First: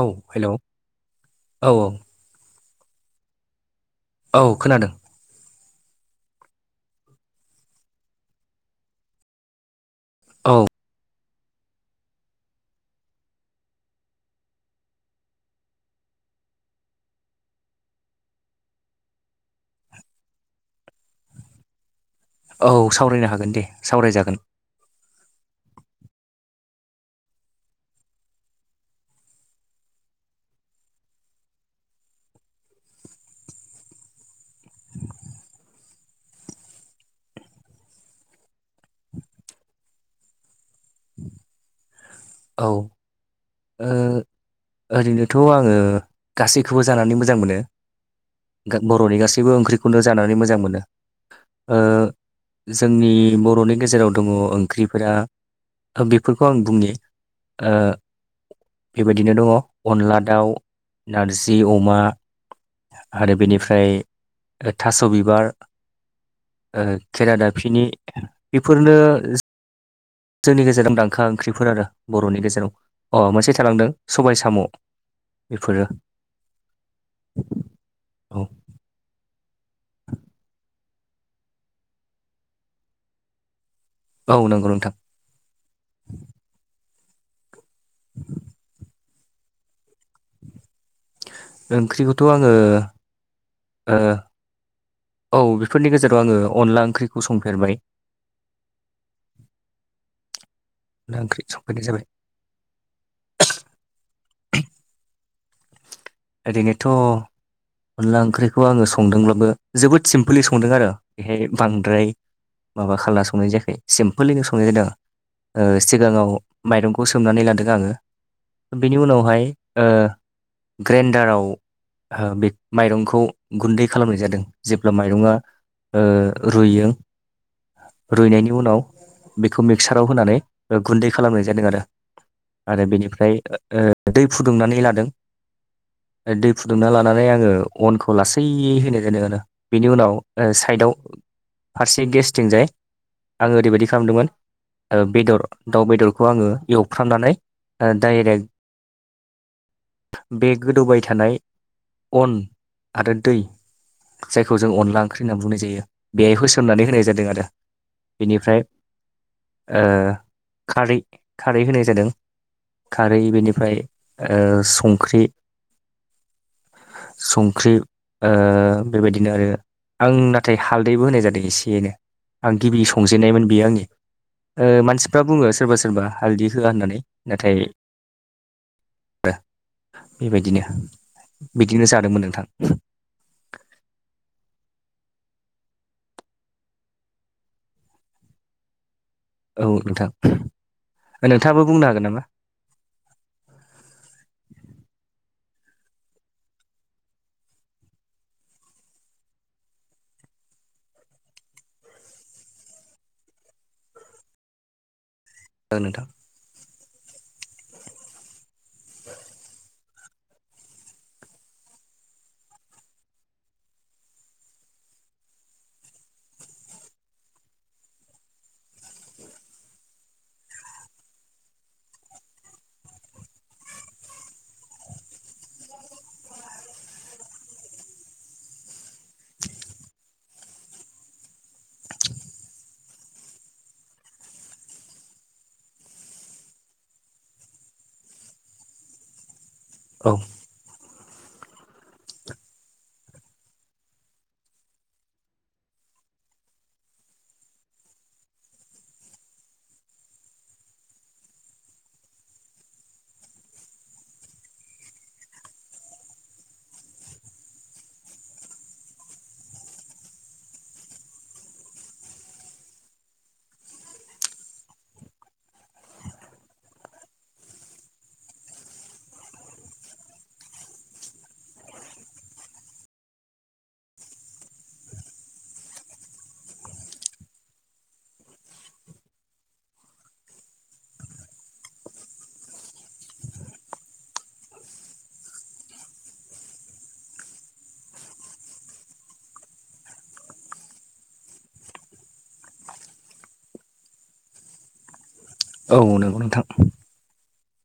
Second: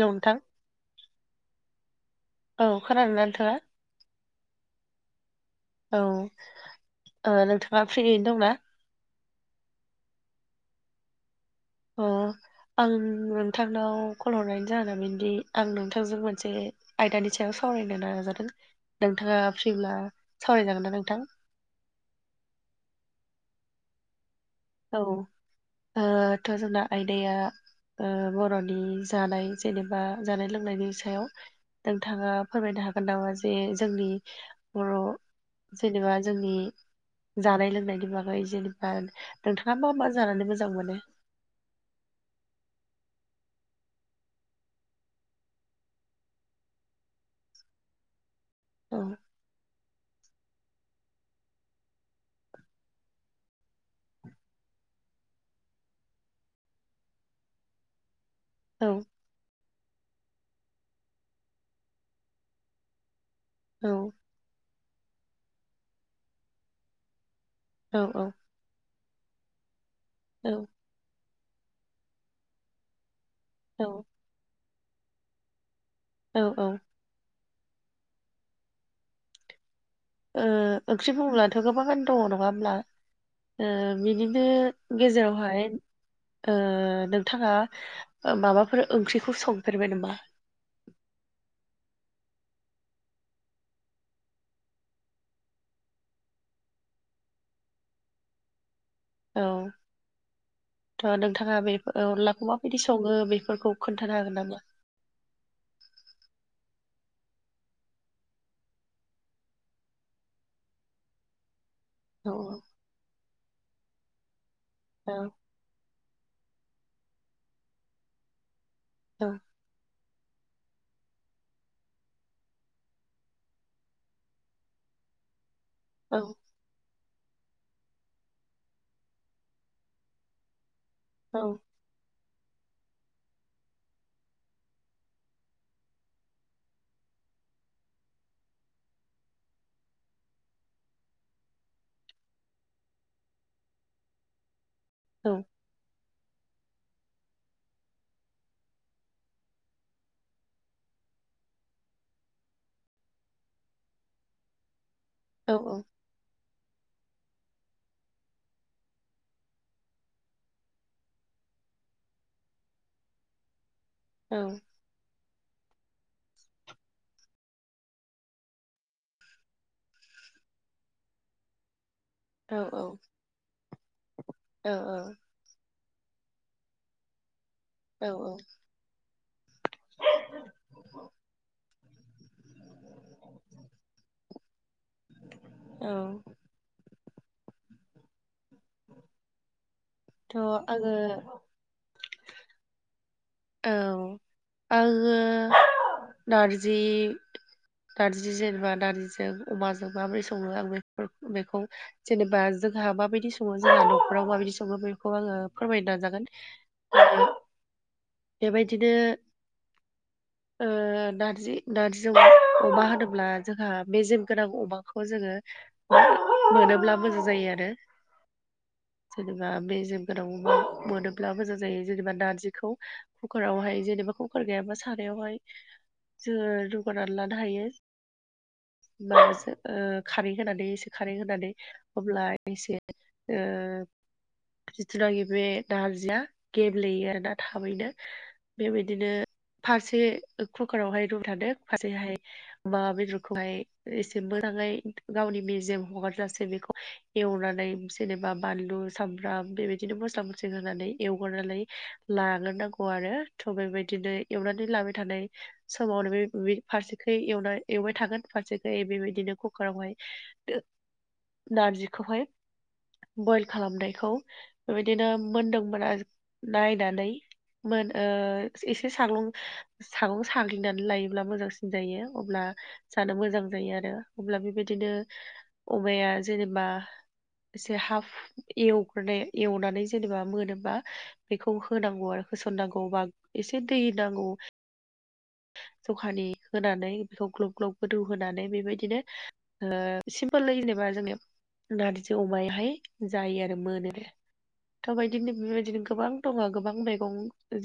औ हेल' औ औ। औ खोनादो ना नोंथाङा? औ खोनादों। औ, ओ नोंथाङा फ्रियैनो दंना? औ। अ आं नोंथांनाव कल हरनायनि जाहोन बिनोदि आं नोंथांजों मोनसे आयदानि सायाव सावरायनो नाजादों। नोंथाङा फ्रिब्ला सावरायजागोन ना नोंथां? औ सावरायनो हागोन दे सावरायजागोन। औ ओ थ' जोंना आयदाया ओ बर'नि जानाय जेनेबा जानाय लोंनायनि सायाव नोंथाङा फोरमायनो हागोन नामा जे जोंनि बर' जेनेबा जोंनि जानाय लोंनायनि बागै जेनेबा नोंथाङा मा मा जानानै मोजां मोनो? औ। ओ ओरैनोथ' आङो गासैखौबो जानानै मोजां मोनो। गा औ बर'नि गासैबो ओंख्रिखौनो जानानै मोजां मोनो। ओ जोंनि बर'नि गेजेराव दङ ओंख्रिफोरा बेफोरखौ आं बुंनि ओ औ बेबायदिनो दङ अनला दाउ, नारजि अमा आरो बेनिफ्राय औ ओमफ्राय थास' बिबार ओ खेरा दाफिनि औ बेफोरनो औ जोंनि गेजेराव दांखा ओंख्रिफोरानो बर'नि गेजेराव, अ मोनसे औ थालांदों सबाय साम'। बेफोरो औ औ। औ ओ ओंख्रि बुंब्ला थो गोबागान दङ नङा होमब्ला। ओ औ बिनिनो नंगौ नोंथां गेजेरावहाय ओ नोंथाङा माबाफोर ओंख्रिखौ संफेरबाय नामा? ओंख्रिखौथ' आङो ओ औ बेफोरनि गेजेराव आङो अनला ओंख्रिखौ संफेरबाय औ थ' अनला ओंख्रि नोंथाङा बे संफेरनाय जाबाय अनलाखौबा बिदि सङो बेफोरखौ खोन्थानो हागोन नामा? ओरैनोथ' अनला ओंख्रिखौ आङो संदोंब्लाबो जोबोद सिमपलि संदों आरो बेहाय बांद्राय औ औ माबा खाला संनाय जायाखै सिमपोलैनो संनाय जादों औ। ओ सिगाङाव माइरंखौ सोमनानै लादों आङो बिनि औ उनावहाय ओ ग्रेन्डाराव ओ बे माइरंखौ गुन्दै खालामनाय जादों जेब्ला माइरङा ओ औ रुइयो रुइनायनि उनाव बेखौ मिक्साराव होनानै ओ गुन्दै औ खालामनाय जादों आरो, आरो बेनिफ्राय ओ दै फुदुंनानै लादों। दै फुदुंना लानानै आङो अनखौ लासैयै होनाय जादों आरो। बेनि उनाव साइदआव फारसे गेस्थिंजाय आङो ओरैबायाददि खालामदोंमोन बेदर दाउ बेदरखौ आङो एवफ्रामनानै डाइरेक्ट बे गोदौबाय थानाय अन आरो दै जायखौ जों अनला ओंख्रि होनना औ बुंनाय जायो। बेहाय होसोमनानै होनाय जादों आरो बेनिफ्राय ओ खारै खारै होनाय जादों। खारै बेनिफ्राय औ संख्रि संख्रि औ बेबायदिनो आरो आं नाथाय हालदैबो होनाय जादों एसेनो औ आं गिबि औ संजेन्नायमोन बेयो आंनि मानसिफ्रा बुङो सोरबा सोरबा हालद होआ होननानै नाथाय औ औ। बेबायदिनो बिदिनो जादोंमोन नोंथां। औ। [inaudible] औ नोंथां। थ' आङो नोंथाङाबो बुंनो हागोन नामा? औ आङो नारजि नारजि जेनेबा नारजिजों अमाजों माबोरै सङो आं बे बेखौ जेनेबा जोंहा माबायदि सङो जोंहा न'खराव माबायदि सङो बेखौ आङो औ फोरमायनो नोंथां नाजागोन बेबायदिनो ओ नारजि नारजि अमा होनोब्ला जोंहा मेजेम गोनां अमाखौ जोङो मोनोब्ला मोजां जायो आरो जेनेबा मेजेम गोनां मोनोब्ला मोजां जायो जेनेबा नारजिखौ कुकार आवहाय जेनेबा कुकार गैयाबा सारावहाय जोङो रुगानानै लानो हायो। माबासो ओ खारै होनानै एसे खारै होनानै अब्ला एसे ओ जिथुनाखि बे नारजिआ गेब्लेयो आरो ना थाबैनो बेबायदिनो फारसे औ कुकार आवहाय रुम थानो फारसेहाय माबा बेदरखौहाय एसे मोजाङै गावनि मेजेम हगारजसेै बेखौ एवनानै जेनेबा बानलु सामब्राम बेबायदिनो मस्ला मस्लि होनानै एवग्रोनानै लाग्रोनांगौ आरो थ' बेबायदिनो एवनानै लाबाय थानाय समावनो बे फारसेथिं एवनाय एवबाय थागोन फारसेथिं बेबायदिनो कुकार आवहाय नारजिखौहाय बयल खालामनायखौ बेबायदिनो मोन्दोंमोन आरो नायनानै मोन ओ एसे साग्लं सागं साग्लिनानै लायोब्ला मोजांसिन जायो अब्ला जानो मोजां जायो आरो अब्ला बेबायदिनो अमाया जेनेबा एसे हाफ एवग्रोनाय एवनानै जेनेबा मोनोबा बेखौ होनांगौ आरो होसननांगौ बा एसे दै नांगौ जखानि होनानै बेखौ [unintelligible] - ग्लब गोदौ होनानै बेबायदिनो सिमपोल जेनेबा जोंनि नारजि अमायाहाय जायो आरो मोनोे। थ'बायदिनो औ बेबायदिनो गोबां नंगौ दङ नोंथां गोबां मैगं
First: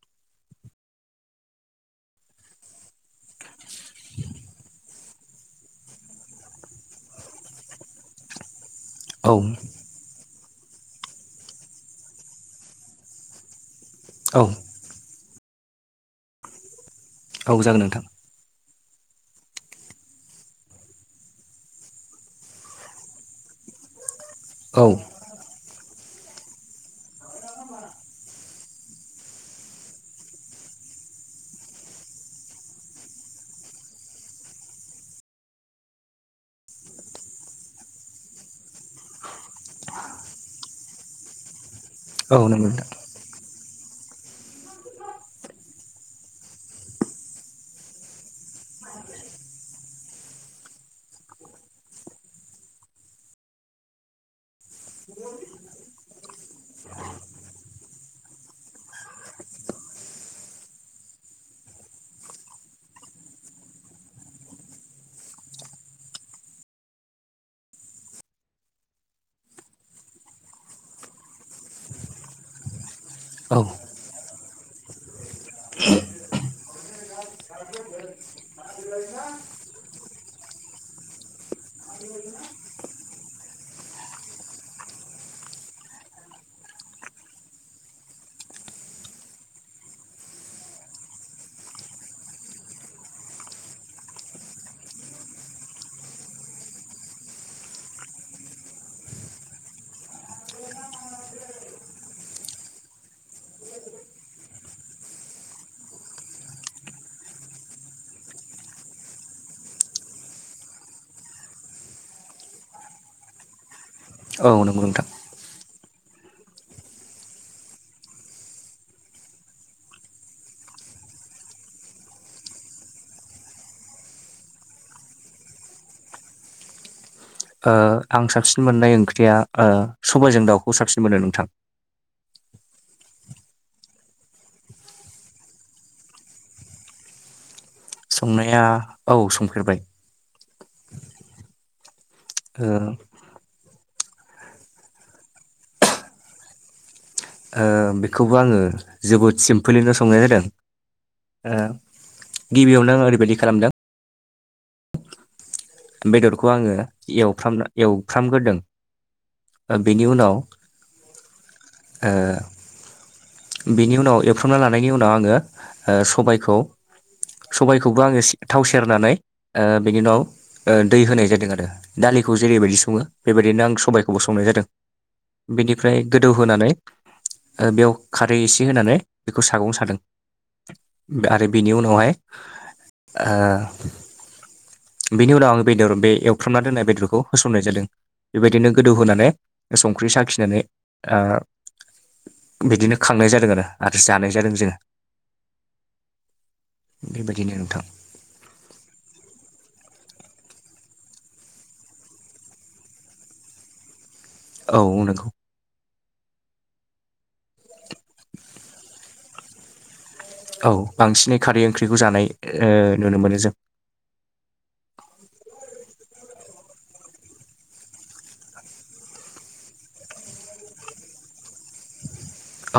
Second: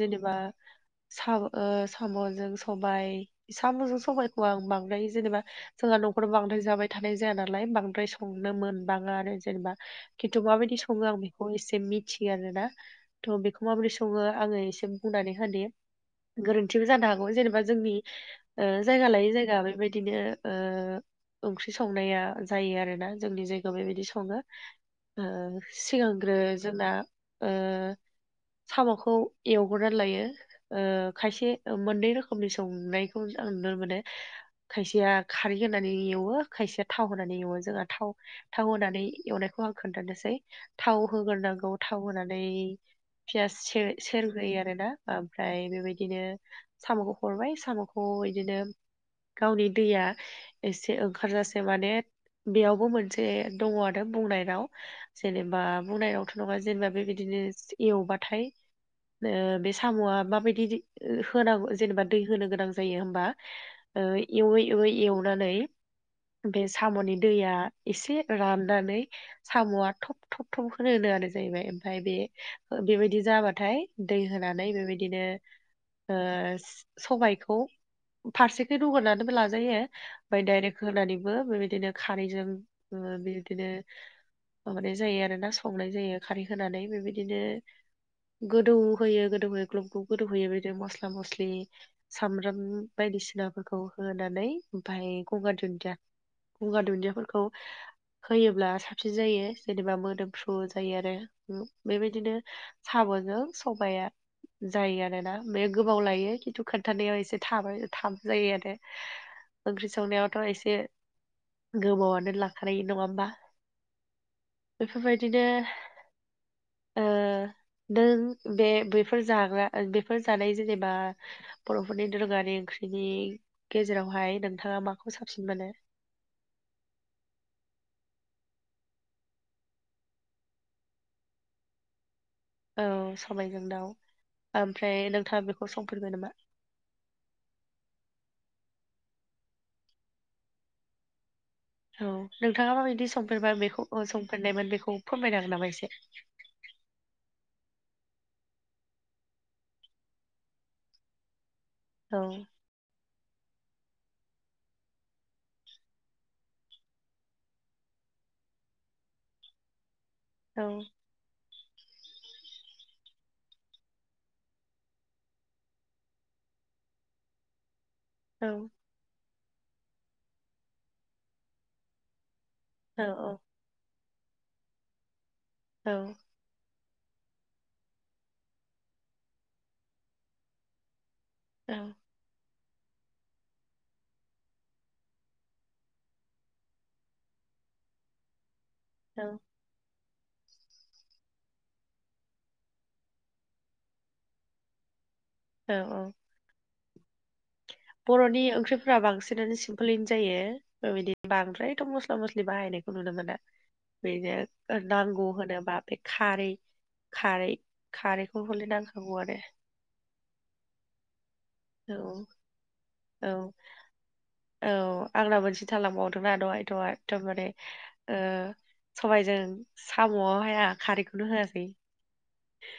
जेनेबा सा साम' जों सबाय साम'जों सबायखौ आं बांद्राय जेनेबा जोंहा न'खराव बांद्राय जाबाय थानाय जाया नालाय बांद्राय संनो मोनबाङा औ आरो जेनेबा खिन्थु माबायदि सङो आं बेखौ एसे मिथियो आरोना थ' बेखौ माबोरै सङो औ आङो एसे बुंनानै होनि गोरोन्थिबो जानो हागौ। औ जेनेबा जागोन जोंनि नोंथां जायगा लायै जायगा बेबायदिनो औ ओंख्रि संनाया जायो आरोना जोंनि जायगायाव बेबायदि सङो औ। ओ सिगांग्रो जोंना ओ साम'खौ एवग्रानै लायो ओ खायसे मोननै रोखोमनि संनायखौ आं नुनो मोनो। खायसेया खारै होनानै एवो खायसेया थाव होनानै एवो जोंहा थाव थाव होनानै एवनायखौ आं खोन्थानोसै थाव होग्रोनांगौ थाव औ होनानै नंगौ नोंथां पियास सेर सेरग्रोयो आरो ना ओमफ्राय बेबायदिनो साम'खौ हरबाय साम'खौ बिदिनो गावनि दैया एसे ओंखारजासे माने बेयावबो मोनसे दङ आरो बुंनायनाव जेनेबा बुंनायावथ' नङा जेनेबा बेबायदिनो एवबाथाय ओ बे साम'आ माबायदि होनांगौ जेनेबा दै होनो गोनां जायो होमबा ओ एवै - एवै एवनानै बे साम'नि दैया एसे राननानै साम'आ थब- थब -थब होनो होनोानाय जाहैबाय ओमफफ्राय बे बेबायदि औ जाबाथाय दै होनानै बेबायदिनो ओ सबायखौ फारसेखै रुगोरनानैबो लाजायो। ओमफ्राय डायरेक्ट होनानैबो बेबायदिनो खारैजों ओ बेदिनो माबानाय जायो आरो ना संनाय जायो खारै होनानै बेबायदिनो गोदौ होयो गोदौहोयो ग्लबखौ गोदौ होयो बिदिनो मस्ला मस्लि सामब्राम बायदिसिनाफोरखौ होनानै ओमाय गंगार दुन्दिया गुंगार दुन्दियाफोरखौ होयोब्ला साबसिन जायो जेनेबा मोदोमफ्रु जायो आरो बेबायदिनो साब'जों सबाया जायो आरोना। ओम गोबाव लायो खिन्थु खोनथानायाव एसे थाबाय थाब जायो आरो। ओंख्रि संनायावथ' एसे गोबावनो लाखानाय नङा होमबा। औ नंगौ बेफोर नोंथां बाय बिदिनो ओ नों बे बैफोर जाग्रा बे बेफोर जानाय जेनेबा बर'फोरनि दोरोङारि ओंख्रिनि गेजेरावहाय नोंथाङा माखौ साबसिन मोनो। ओ आं साबसिन मोननाय ओंख्रिया ओ सबायजों दाउखौ साबसिन मोनो नोंथां। औ सबायजों दाउ ओमफ्राय नोंथाङा बेखौ संफेरबाय नामा। संनाया औ संफेरबाय। औ नोंथाङा ओ माबायदि संफेरबाय बेखौ संफेरनायमोन बेखौ फोरमायन हांगोन नामा एसे। ओ बेखौबो आङो जोबोद सिम्पलिनो संनाय जादों ओ औ। गिबियावनो आं ओरैबायदि खालामदों बेदरखौ आङो एवफ्राम एवफ्रामग्रोदों बेनि उनाव औ। ओ बेनि उनाव एवफ्रमना लानायनि उनाव आङो ओ- सबायखौ सबायखौबो आङो औ थाव सेरनानै ओ- बेनि उनाव दै होनाय जादों आरो दालिखौ जेरैबायदि सङो औ बेबायदिनो आं सबायखौ खौ ब संनाय जादों बेनिफ्राय औ गोदौहानै बेयाव खारै एसे होनानै बेखौ सागं सादों आरो बेनि औ उनावहाय ओ बिनि उनाव आं बेदर बे एवफ्रामना दोननाय बेदरखौ होसननाय जादों बेबायदिनो गोदौ होनोनानै औ संख्रि साखिनानै ओ बिदिनो खांनाय जादों आरो आरो जानाय जादों जोङो। औ -औ। बेबायदिनो नोंथां बर'नि ओंख्रिफोरा बांसिनानो सिमपोलैनो जायो। ओ बेबायदि बांद्रायथ' मस्ला मस्लि बाहायनायखौ नुनो मोना। बेनो औ नांगौ नंगौ होनोबा बे खारै खारै खारैखौ हले नांखागौ आरो औ बांसिनै खारै ओंख्रिखौ औ जानाय नुनो मोनो जों औ औ आंना मोनसे थालांबावदोंना दहाय आ दहाय एदमबारे सबायजों सामआव हाया खारैखौनो होआसै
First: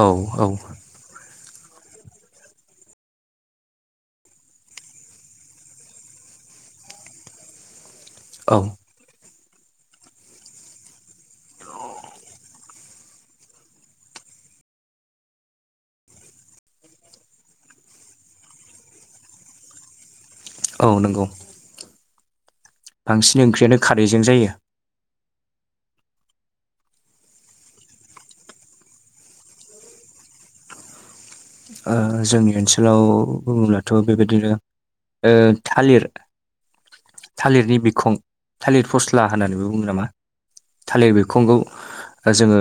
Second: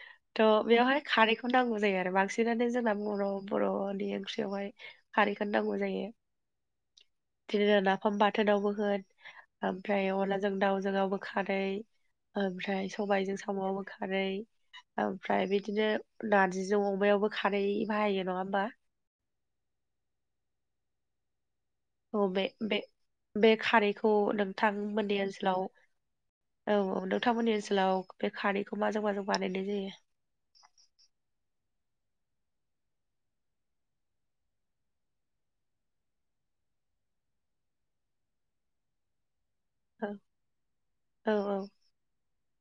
औ त औ बियावहाय खारैखौ नांगौ जायो आरो बांसिनानो जोंना बर' बरनि ओंख्रियावहाय खारैखौ नांगौ जायो। बिदिनो नाफाम औ बाथोनावबो होन ओमफ्राय अनदलाजों दाउजोंआव बो खारै ओमफ्राय सबायाइजों सामआवबो खारै ओमफ्राय बिदिनो नारजिजों अमायावबो खारै बाहायो नंङा होमबा। औ नंगौ। औ बे बे बांसिन बे ओंख्रियानो खारैखौ खारैजों जायो नोंथां मोननि ओनसोलाव औ औ नोंथांमोननि ओनसोलाव बे खारैखौ माजों माजों बानायनाय जायो? ओ जोंनि ओनसोलाव बुङोब्लाथ बेबायदिनो ओ थालिर थालिरनि बिखुं थालिर फस्ला होननानै बुङो। बुं नामा थालिर औ बिखंखौ जोंङो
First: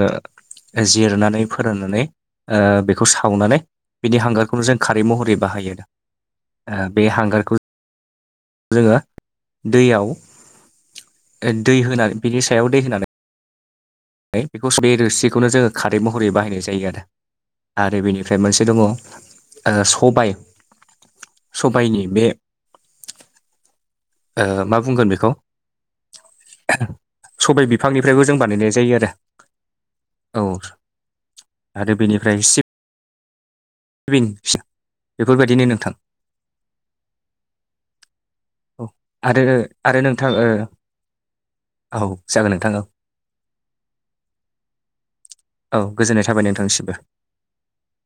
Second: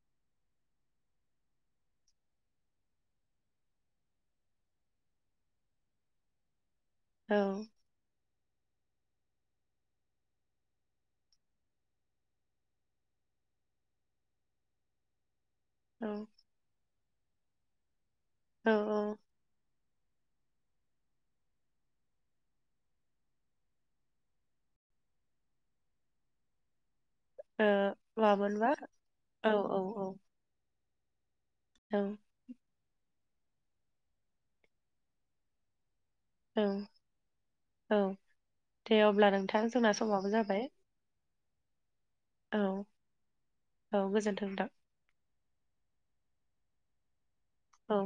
जिरनानै फोराननानै ओ बेखौ सावनानै बिदि हांगारखौनो जों खारै महरै बाहायो बे औ हांगारखौ जोंङो दैयाव दै होनानै बिनि सायाव दै होनानै है बेखौ बे रोसिखौनो जोंङो खारै औ महरै बाहायनाय जायो आरो आरो बेनि ओमफ्राय मोनसे औ दङ सबाय सबायाइनि बे मा बुंगोन बेखौ? सबाय ओ बिफां निफ्रायबो जों मामोनबा बानायनाय जायो आरो। औ औ आरो औ बेनिफ्राय [inaudible] बेफोर बायदिनो नोंथां। औ औ औ दे अब्ला आरो नोंथां जोंना आरो नोंथां समाबो ओ जाबाय। औ। जागोन औ नोंथां औ गोजोनथों नोंथां। औ गोजोननाय थाबाय नोंथांनिसिमबो। औ।